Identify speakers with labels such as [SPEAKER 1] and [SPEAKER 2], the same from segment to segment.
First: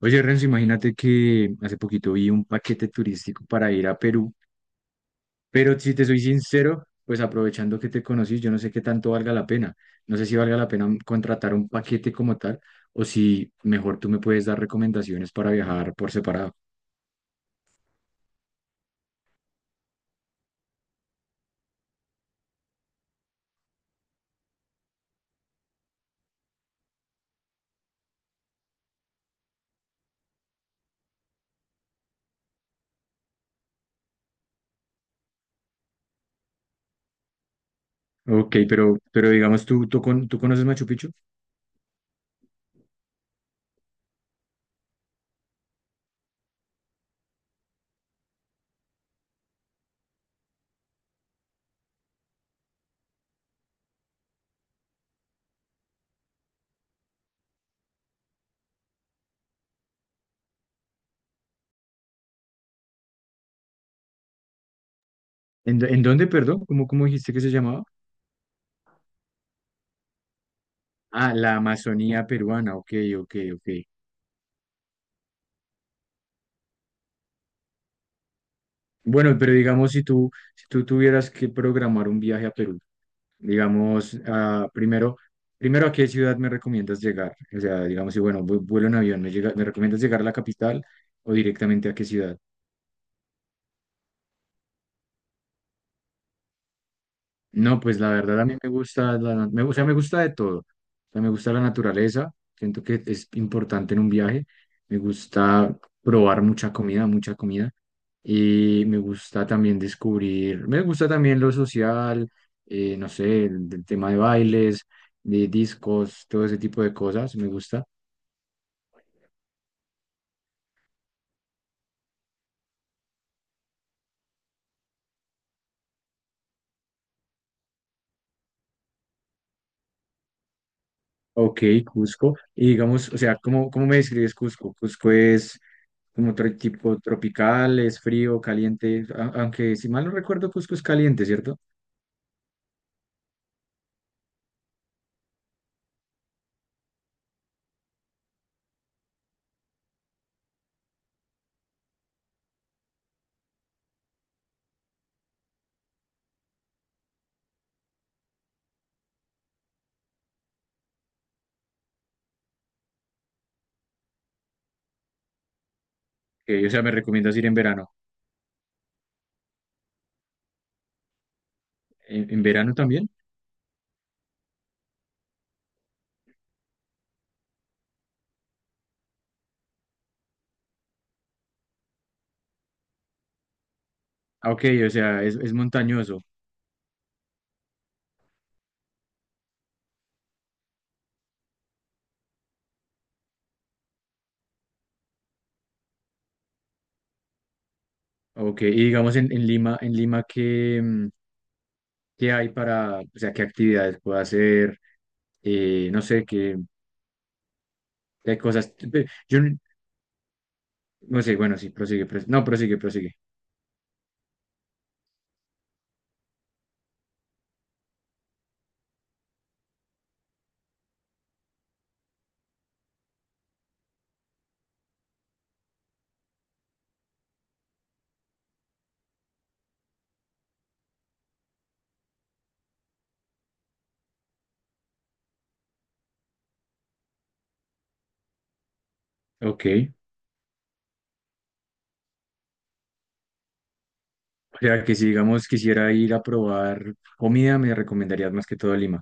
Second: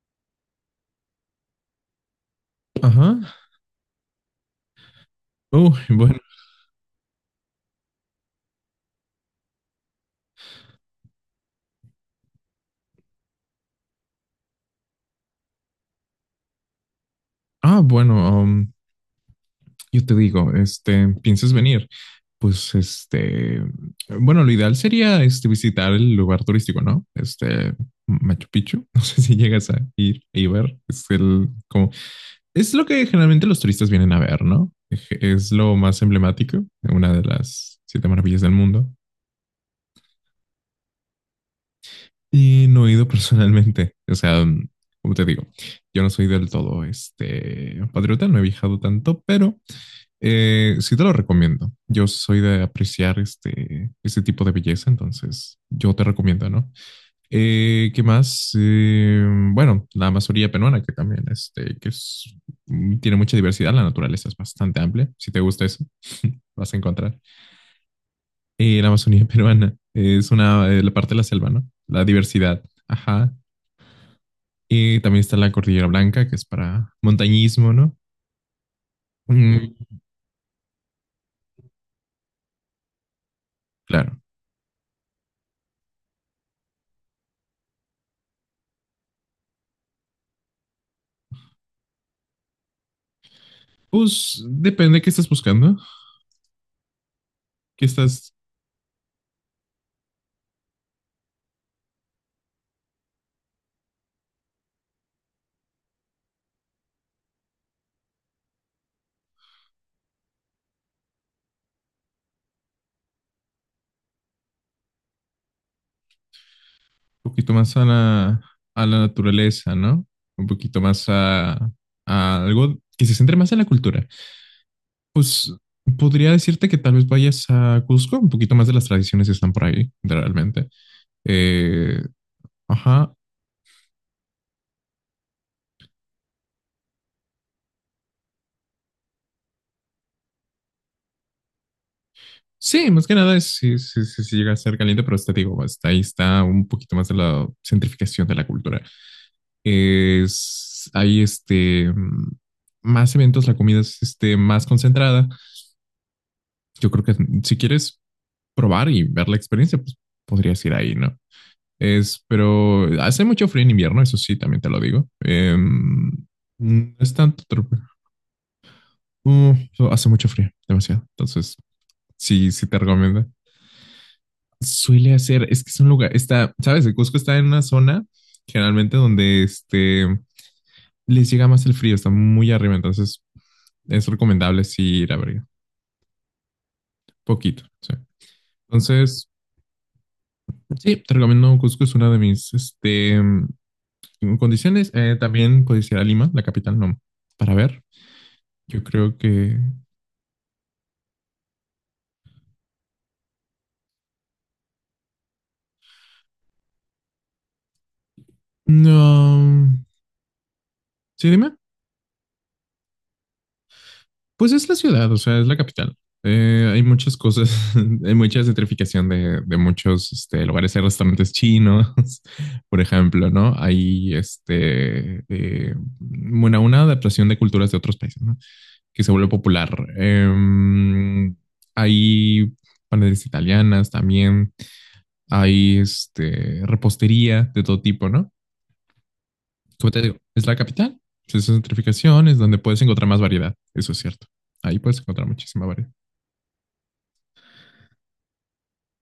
[SPEAKER 1] Oye, Renzo, imagínate que hace poquito vi un paquete
[SPEAKER 2] Ajá.
[SPEAKER 1] turístico para ir a Perú, pero si te
[SPEAKER 2] Bueno.
[SPEAKER 1] soy sincero, pues aprovechando que te conocí, yo no sé qué tanto valga la pena. No sé si valga la pena contratar un paquete como tal o si mejor tú me puedes dar recomendaciones para viajar por separado.
[SPEAKER 2] Ah, bueno, um, yo te digo, ¿piensas venir? Pues, este, bueno, lo ideal sería, visitar el lugar turístico, ¿no? Machu Picchu. No sé si llegas a ir y ver. Es es lo que generalmente los turistas vienen a ver, ¿no? Es lo más emblemático, una de las siete maravillas del
[SPEAKER 1] Ok,
[SPEAKER 2] mundo.
[SPEAKER 1] pero digamos, ¿tú conoces Machu Picchu?
[SPEAKER 2] Y no he ido personalmente. O sea, como te digo, yo no soy del todo, patriota, no he viajado tanto, pero sí te lo recomiendo. Yo soy de apreciar este tipo de belleza, entonces yo te recomiendo, ¿no? ¿Qué más? Bueno, la Amazonía peruana, que también este, que es, mm, tiene mucha diversidad, la naturaleza es bastante amplia. Si te gusta
[SPEAKER 1] ¿En,
[SPEAKER 2] eso,
[SPEAKER 1] dó- en dónde, perdón?
[SPEAKER 2] vas a
[SPEAKER 1] ¿Cómo, cómo
[SPEAKER 2] encontrar.
[SPEAKER 1] dijiste que se llamaba?
[SPEAKER 2] La Amazonía peruana es la parte de la
[SPEAKER 1] Ah,
[SPEAKER 2] selva,
[SPEAKER 1] la
[SPEAKER 2] ¿no? La
[SPEAKER 1] Amazonía
[SPEAKER 2] diversidad,
[SPEAKER 1] peruana. Ok,
[SPEAKER 2] ajá.
[SPEAKER 1] ok, ok.
[SPEAKER 2] Y también está la Cordillera Blanca, que es para montañismo, ¿no?
[SPEAKER 1] Bueno, pero
[SPEAKER 2] Mm,
[SPEAKER 1] digamos, si tú tuvieras que programar un viaje a Perú. Digamos,
[SPEAKER 2] claro.
[SPEAKER 1] primero, ¿a qué ciudad me recomiendas llegar? O sea, digamos, si bueno, vuelo en avión, ¿me recomiendas llegar a la capital o directamente a qué ciudad?
[SPEAKER 2] Pues depende qué estás buscando,
[SPEAKER 1] No,
[SPEAKER 2] qué
[SPEAKER 1] pues la
[SPEAKER 2] estás
[SPEAKER 1] verdad a mí me gusta, me, o sea, me gusta de todo. O sea, me gusta la naturaleza, siento que es importante en un viaje. Me gusta probar mucha comida, mucha comida. Y me gusta también descubrir, me gusta también lo social, no sé, el tema de bailes, de discos, todo ese tipo de
[SPEAKER 2] un
[SPEAKER 1] cosas, me
[SPEAKER 2] poquito más a
[SPEAKER 1] gusta.
[SPEAKER 2] a la naturaleza, ¿no? Un poquito más a algo que se centre más en la cultura. Pues podría decirte que tal vez vayas a Cusco, un poquito más de las tradiciones están por ahí, realmente.
[SPEAKER 1] Ok,
[SPEAKER 2] Eh,
[SPEAKER 1] Cusco. Y digamos,
[SPEAKER 2] ajá.
[SPEAKER 1] o sea, ¿cómo, cómo me describes Cusco? Cusco es como otro tipo tropical, es frío, caliente, aunque si mal no recuerdo, Cusco es caliente, ¿cierto?
[SPEAKER 2] Sí, más que nada es, sí, sí, sí, sí llega a ser caliente, pero te digo, hasta ahí está un poquito más de la centrificación de la cultura. Es, hay este, mm, más eventos, la comida es más concentrada. Yo creo que si quieres, probar y ver la experiencia, pues podrías ir ahí, ¿no? Es, pero hace mucho frío en invierno, eso sí, también te lo digo.
[SPEAKER 1] Ok, o sea, me
[SPEAKER 2] No es
[SPEAKER 1] recomiendas ir en verano.
[SPEAKER 2] uh, hace mucho frío, demasiado. Entonces,
[SPEAKER 1] En
[SPEAKER 2] sí
[SPEAKER 1] verano
[SPEAKER 2] te
[SPEAKER 1] también?
[SPEAKER 2] recomiendo. Suele hacer, es que es un lugar, está, sabes, el Cusco está en una zona generalmente donde les llega más el frío, está muy arriba, entonces es
[SPEAKER 1] Ah,
[SPEAKER 2] recomendable
[SPEAKER 1] Ok,
[SPEAKER 2] sí
[SPEAKER 1] o
[SPEAKER 2] ir a
[SPEAKER 1] sea,
[SPEAKER 2] verga,
[SPEAKER 1] es montañoso.
[SPEAKER 2] poquito, sí. Entonces, sí, te recomiendo Cusco, es una de mis en condiciones. También codiciar a Lima, la capital, no, para ver.
[SPEAKER 1] Ok, y
[SPEAKER 2] Yo
[SPEAKER 1] digamos
[SPEAKER 2] creo que...
[SPEAKER 1] En Lima, ¿ qué hay para, o sea, ¿qué actividades puedo hacer? No sé, qué, qué cosas. Yo
[SPEAKER 2] No...
[SPEAKER 1] no
[SPEAKER 2] Sí,
[SPEAKER 1] sé,
[SPEAKER 2] dime.
[SPEAKER 1] bueno, sí, prosigue, no, prosigue, prosigue.
[SPEAKER 2] Pues es la ciudad, o sea, es la capital. Hay muchas cosas, hay mucha gentrificación de lugares. Hay restaurantes chinos, por ejemplo, ¿no? Bueno, una adaptación de culturas de otros países, ¿no? Que se vuelve popular. Eh, hay panaderías italianas también hay repostería de todo tipo, ¿no?
[SPEAKER 1] Ok.
[SPEAKER 2] Como te digo, es la capital, pues, es centrificación, es donde puedes encontrar más variedad, eso es cierto.
[SPEAKER 1] O
[SPEAKER 2] Ahí
[SPEAKER 1] sea, que
[SPEAKER 2] puedes
[SPEAKER 1] si,
[SPEAKER 2] encontrar
[SPEAKER 1] digamos,
[SPEAKER 2] muchísima variedad.
[SPEAKER 1] quisiera ir a probar comida, me recomendarías más que todo Lima.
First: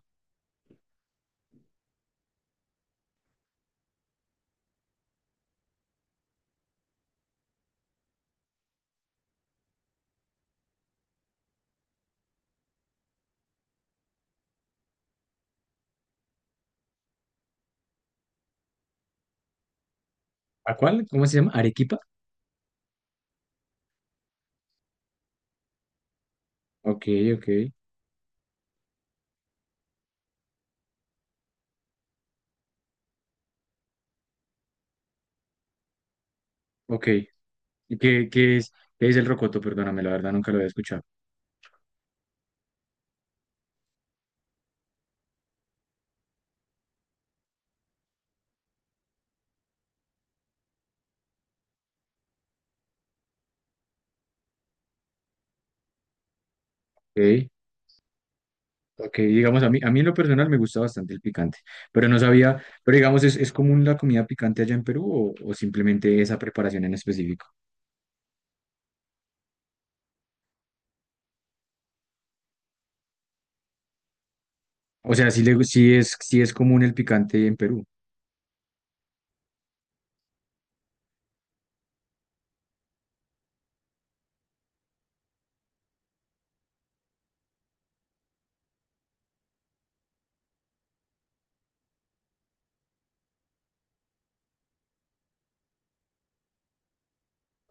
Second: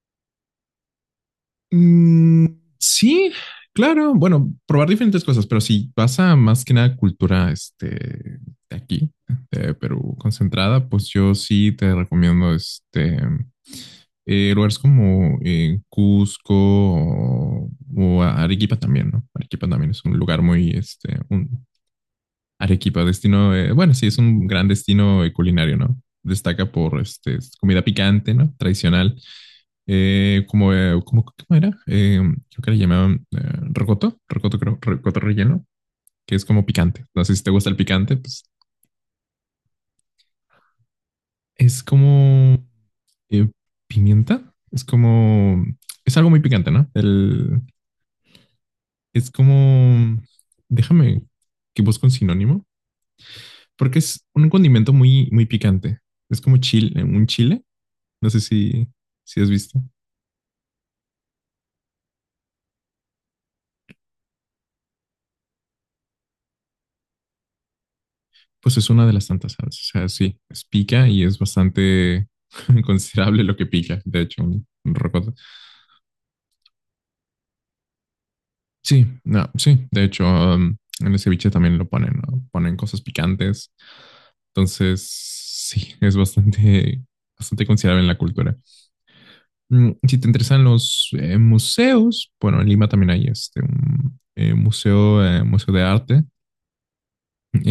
[SPEAKER 2] Mm, sí, claro, bueno, probar diferentes cosas, pero si vas a más que nada cultura de aquí, de Perú, concentrada, pues yo sí te recomiendo lugares como Cusco o Arequipa también, ¿no? Arequipa también es un lugar muy,
[SPEAKER 1] ¿A cuál?
[SPEAKER 2] este,
[SPEAKER 1] ¿Cómo se llama?
[SPEAKER 2] un,
[SPEAKER 1] ¿Arequipa?
[SPEAKER 2] Arequipa, bueno, sí, es un gran destino culinario, ¿no? Destaca por
[SPEAKER 1] Ok, ok,
[SPEAKER 2] comida picante, ¿no? Tradicional. ¿Cómo era? Creo que le llamaban rocoto relleno, que es como picante.
[SPEAKER 1] ok.
[SPEAKER 2] No sé si te gusta el
[SPEAKER 1] ¿Y
[SPEAKER 2] picante,
[SPEAKER 1] qué,
[SPEAKER 2] pues
[SPEAKER 1] qué es, qué es el rocoto? Perdóname, la verdad nunca lo había escuchado.
[SPEAKER 2] es como eh, pimienta, es algo muy picante, ¿no? Es como, déjame que busque un sinónimo. Porque es un condimento muy, muy picante. Es como chile, un
[SPEAKER 1] Ok.
[SPEAKER 2] chile. No sé si,
[SPEAKER 1] Ok,
[SPEAKER 2] si has
[SPEAKER 1] digamos,
[SPEAKER 2] visto.
[SPEAKER 1] a mí en lo personal me gusta bastante el picante, pero no sabía, pero digamos, ¿ es común la comida picante allá en Perú o simplemente esa preparación en específico?
[SPEAKER 2] Pues es una de las tantas salsas. O sea, sí, es pica y es bastante considerable lo que pica. De hecho, un
[SPEAKER 1] O sea,
[SPEAKER 2] rocoto.
[SPEAKER 1] sí, sí es común el picante en Perú.
[SPEAKER 2] Sí, no, sí. De hecho, en el ceviche también lo ponen, ¿no? Ponen cosas picantes. Entonces, sí, es bastante considerable en la cultura. Mm, si te interesan los museos, bueno, en Lima también hay un museo de arte,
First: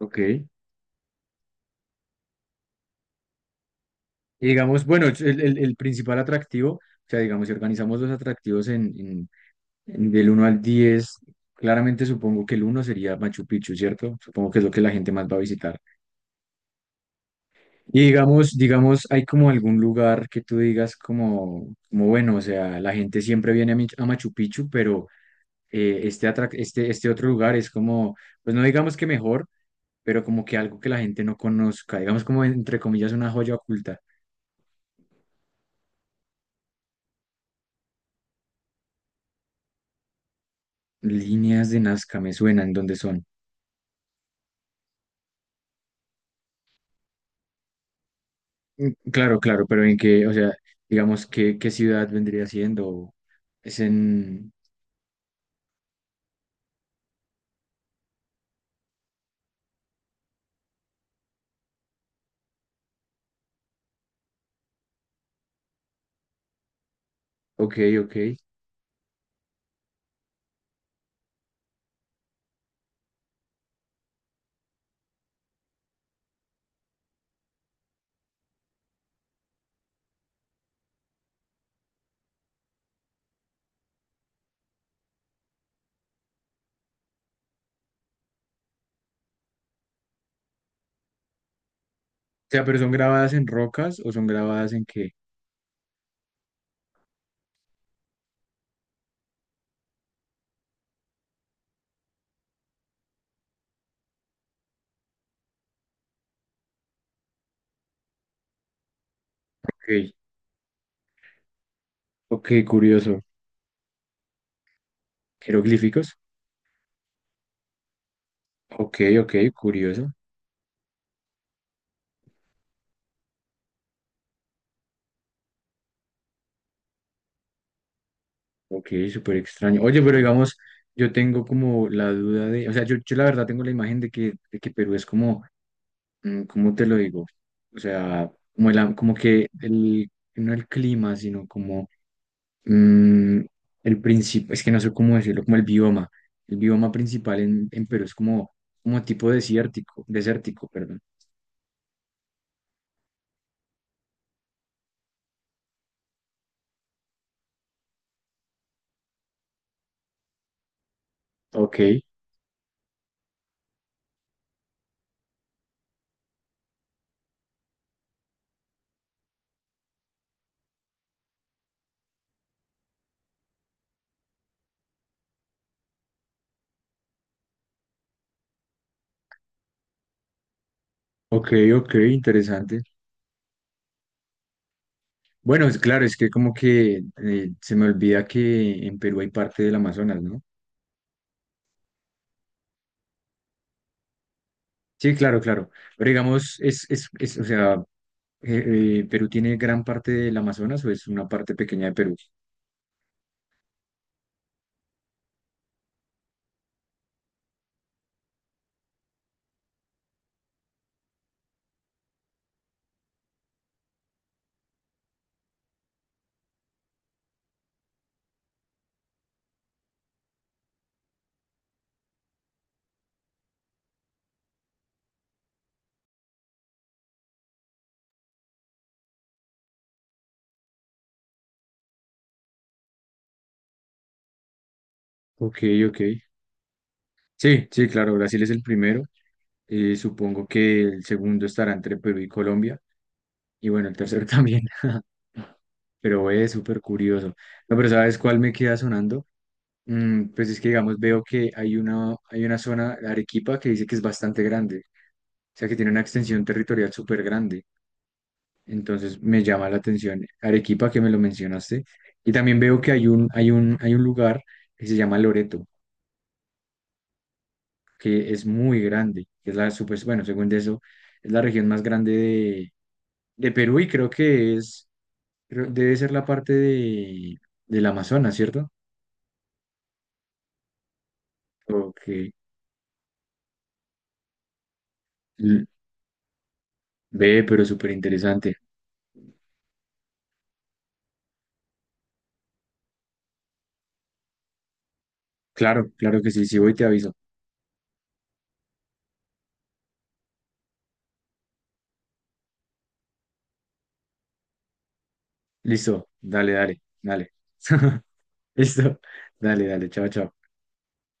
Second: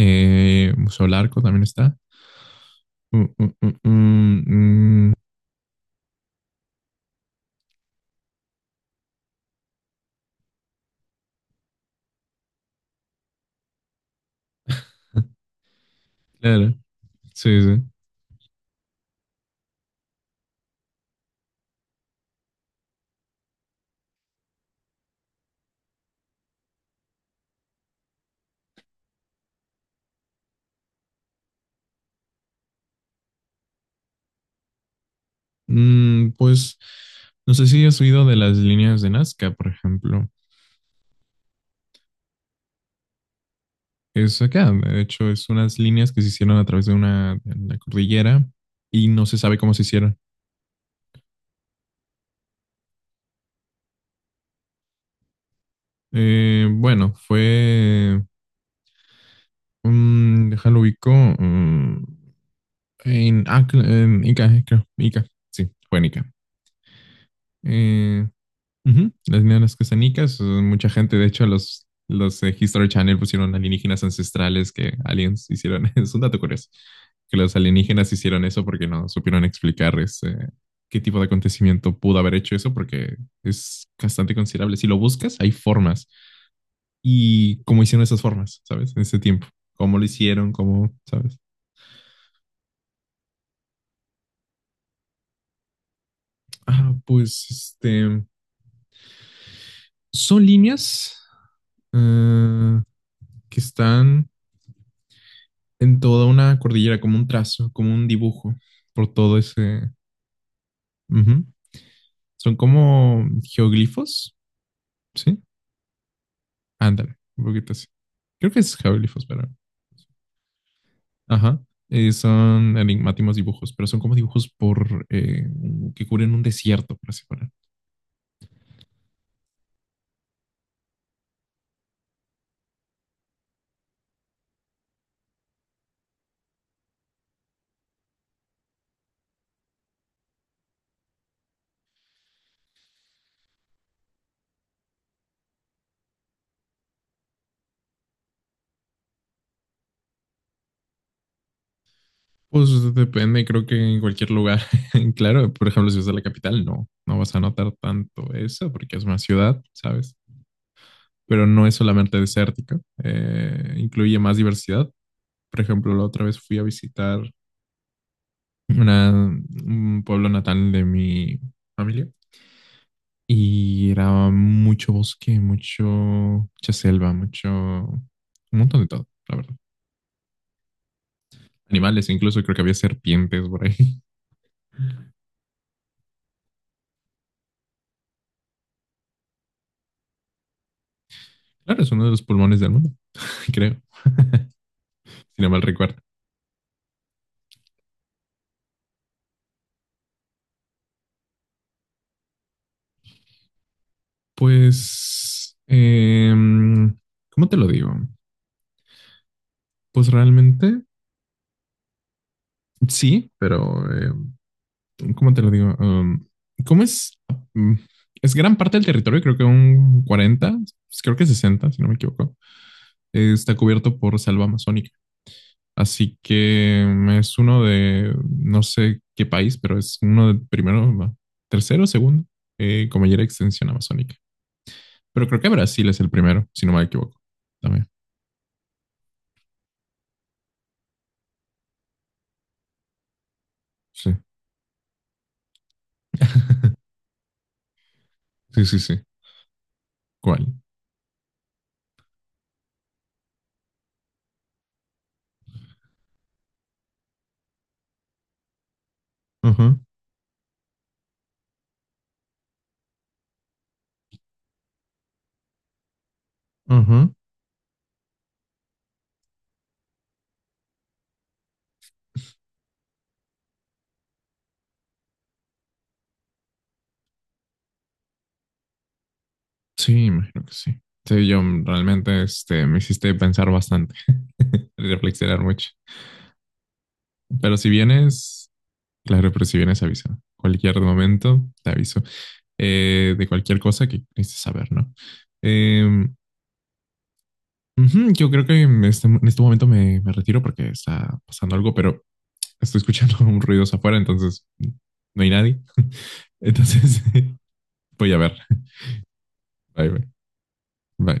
[SPEAKER 1] Ok. Y
[SPEAKER 2] Museo Larco también está. Mm, mm, mm,
[SPEAKER 1] digamos, bueno,
[SPEAKER 2] mm,
[SPEAKER 1] el principal atractivo, o sea, digamos, si organizamos los atractivos en del uno al 10, claramente supongo que el uno sería Machu Picchu, ¿cierto? Supongo que es lo que la gente
[SPEAKER 2] mm,
[SPEAKER 1] más va a visitar.
[SPEAKER 2] claro, sí, sí.
[SPEAKER 1] Y digamos, hay como algún lugar que tú digas como, como bueno, o sea, la gente siempre viene a, a Machu Picchu, pero este otro lugar es como, pues no digamos que mejor, pero como que algo que la gente no conozca, digamos como entre comillas una joya oculta.
[SPEAKER 2] Mm, pues no sé si has oído de las líneas de Nazca, por ejemplo.
[SPEAKER 1] Líneas de Nazca me suenan, ¿dónde son?
[SPEAKER 2] Es acá, de hecho, es unas líneas que se hicieron a través de una, de la cordillera y no se
[SPEAKER 1] Claro,
[SPEAKER 2] sabe
[SPEAKER 1] claro,
[SPEAKER 2] cómo se
[SPEAKER 1] pero en
[SPEAKER 2] hicieron.
[SPEAKER 1] qué, o sea, digamos, ¿qué, qué ciudad vendría siendo? Es en,
[SPEAKER 2] Bueno, fue Mm, déjalo ubico. mm, en Ica, creo. Ica, sí, fue en Ica.
[SPEAKER 1] ok, ok.
[SPEAKER 2] Eh, ujú, las neonas que están en Ica, son mucha gente. De hecho, los History Channel pusieron alienígenas ancestrales que aliens hicieron. Es un dato curioso. Que los alienígenas hicieron eso porque no supieron explicar ese, qué tipo de acontecimiento pudo haber hecho eso, porque es bastante considerable. Si lo buscas, hay formas. Y cómo hicieron esas formas, ¿sabes? En ese tiempo. Cómo lo hicieron, cómo, ¿sabes?
[SPEAKER 1] O sea, pero ¿son grabadas en rocas o son grabadas en qué?
[SPEAKER 2] Pues son líneas ah, que están en toda una cordillera, como un trazo, como un dibujo, por todo ese...
[SPEAKER 1] Ok,
[SPEAKER 2] Ujú. Son
[SPEAKER 1] ok, curioso.
[SPEAKER 2] como geoglifos, ¿sí?
[SPEAKER 1] Jeroglíficos.
[SPEAKER 2] Ándale, un poquito así. Creo que es
[SPEAKER 1] Ok,
[SPEAKER 2] geoglifos,
[SPEAKER 1] ok,
[SPEAKER 2] pero...
[SPEAKER 1] curioso.
[SPEAKER 2] Ajá. Son enigmáticos dibujos, pero son como dibujos por que cubren un desierto, por así poner.
[SPEAKER 1] Ok, súper extraño. Oye, pero digamos, yo tengo como la duda de, o sea, yo la verdad tengo la imagen de que Perú es como, mm, ¿cómo te lo digo? O sea, como, como que no el clima, sino como mm, el principio, es que no sé cómo decirlo, como el bioma. El bioma principal en Perú es como, como tipo desértico, desértico, perdón.
[SPEAKER 2] Pues depende, creo que en cualquier lugar. Claro, por ejemplo, si vas a la capital, no, no vas a notar tanto eso porque es una ciudad, ¿sabes? Pero no es
[SPEAKER 1] Ok,
[SPEAKER 2] solamente desértica incluye más diversidad. Por ejemplo, la otra vez fui a visitar un pueblo natal de mi familia y era mucho bosque, mucho, mucha selva, mucho, un montón de todo, la verdad.
[SPEAKER 1] ok, ok,
[SPEAKER 2] Animales, incluso creo que había
[SPEAKER 1] interesante.
[SPEAKER 2] serpientes por ahí.
[SPEAKER 1] Bueno, es claro, es que como que se me olvida que en Perú hay parte del Amazonas, ¿no?
[SPEAKER 2] Claro, es uno de los pulmones del mundo, creo,
[SPEAKER 1] Sí, claro,
[SPEAKER 2] si no mal
[SPEAKER 1] claro.
[SPEAKER 2] recuerdo.
[SPEAKER 1] Pero digamos, es o sea, ¿Perú tiene gran parte del Amazonas o es una parte pequeña de Perú?
[SPEAKER 2] Pues, em, ¿Cómo te lo digo? Pues realmente sí, pero ¿cómo te lo digo? ¿Cómo es? Mm, es gran parte del territorio, creo que un 40, pues creo que 60, si no me equivoco, está cubierto por selva amazónica. Así que es uno de, no sé qué país, pero es uno de primero, no, tercero, segundo, con mayor extensión amazónica. Pero creo que
[SPEAKER 1] Ok,
[SPEAKER 2] Brasil es
[SPEAKER 1] ok.
[SPEAKER 2] el primero, si no me equivoco.
[SPEAKER 1] Sí,
[SPEAKER 2] También.
[SPEAKER 1] sí, claro, Brasil es el primero. Supongo que el segundo estará entre Perú y Colombia. Y bueno, el
[SPEAKER 2] Sí,
[SPEAKER 1] tercero también. Pero es súper curioso. No, pero ¿sabes cuál me
[SPEAKER 2] sí,
[SPEAKER 1] queda
[SPEAKER 2] sí, sí.
[SPEAKER 1] sonando? Mm, pues es
[SPEAKER 2] ¿Cuál?
[SPEAKER 1] que, digamos, veo que hay una zona, Arequipa, que dice que es bastante grande. O sea, que tiene una extensión territorial súper grande. Entonces me llama la
[SPEAKER 2] Ujú,
[SPEAKER 1] atención Arequipa, que me lo mencionaste. Y también veo que hay un lugar que se llama Loreto,
[SPEAKER 2] ujú.
[SPEAKER 1] que es muy grande, que es la super, bueno, según eso, es la región más grande de Perú y creo que es, debe ser la parte de, del Amazonas, ¿cierto?
[SPEAKER 2] Sí, imagino que sí. Sí, yo
[SPEAKER 1] O
[SPEAKER 2] realmente
[SPEAKER 1] que
[SPEAKER 2] me hiciste pensar bastante, reflexionar
[SPEAKER 1] l-
[SPEAKER 2] mucho.
[SPEAKER 1] ve,
[SPEAKER 2] Pero
[SPEAKER 1] pero
[SPEAKER 2] si
[SPEAKER 1] súper
[SPEAKER 2] vienes,
[SPEAKER 1] interesante.
[SPEAKER 2] claro, pero si vienes, avisa. Cualquier momento, te aviso. De cualquier cosa que necesites saber, ¿no?
[SPEAKER 1] Claro,
[SPEAKER 2] Eh,
[SPEAKER 1] claro que sí, si voy te aviso.
[SPEAKER 2] ujú, yo creo que en este momento me retiro porque está pasando algo, pero estoy escuchando un ruido afuera, entonces no hay nadie.
[SPEAKER 1] Listo, dale, dale,
[SPEAKER 2] Entonces
[SPEAKER 1] dale.
[SPEAKER 2] voy a ver.
[SPEAKER 1] Listo, dale,
[SPEAKER 2] Bye,
[SPEAKER 1] dale,
[SPEAKER 2] bye.
[SPEAKER 1] chao, chao.
[SPEAKER 2] Bye.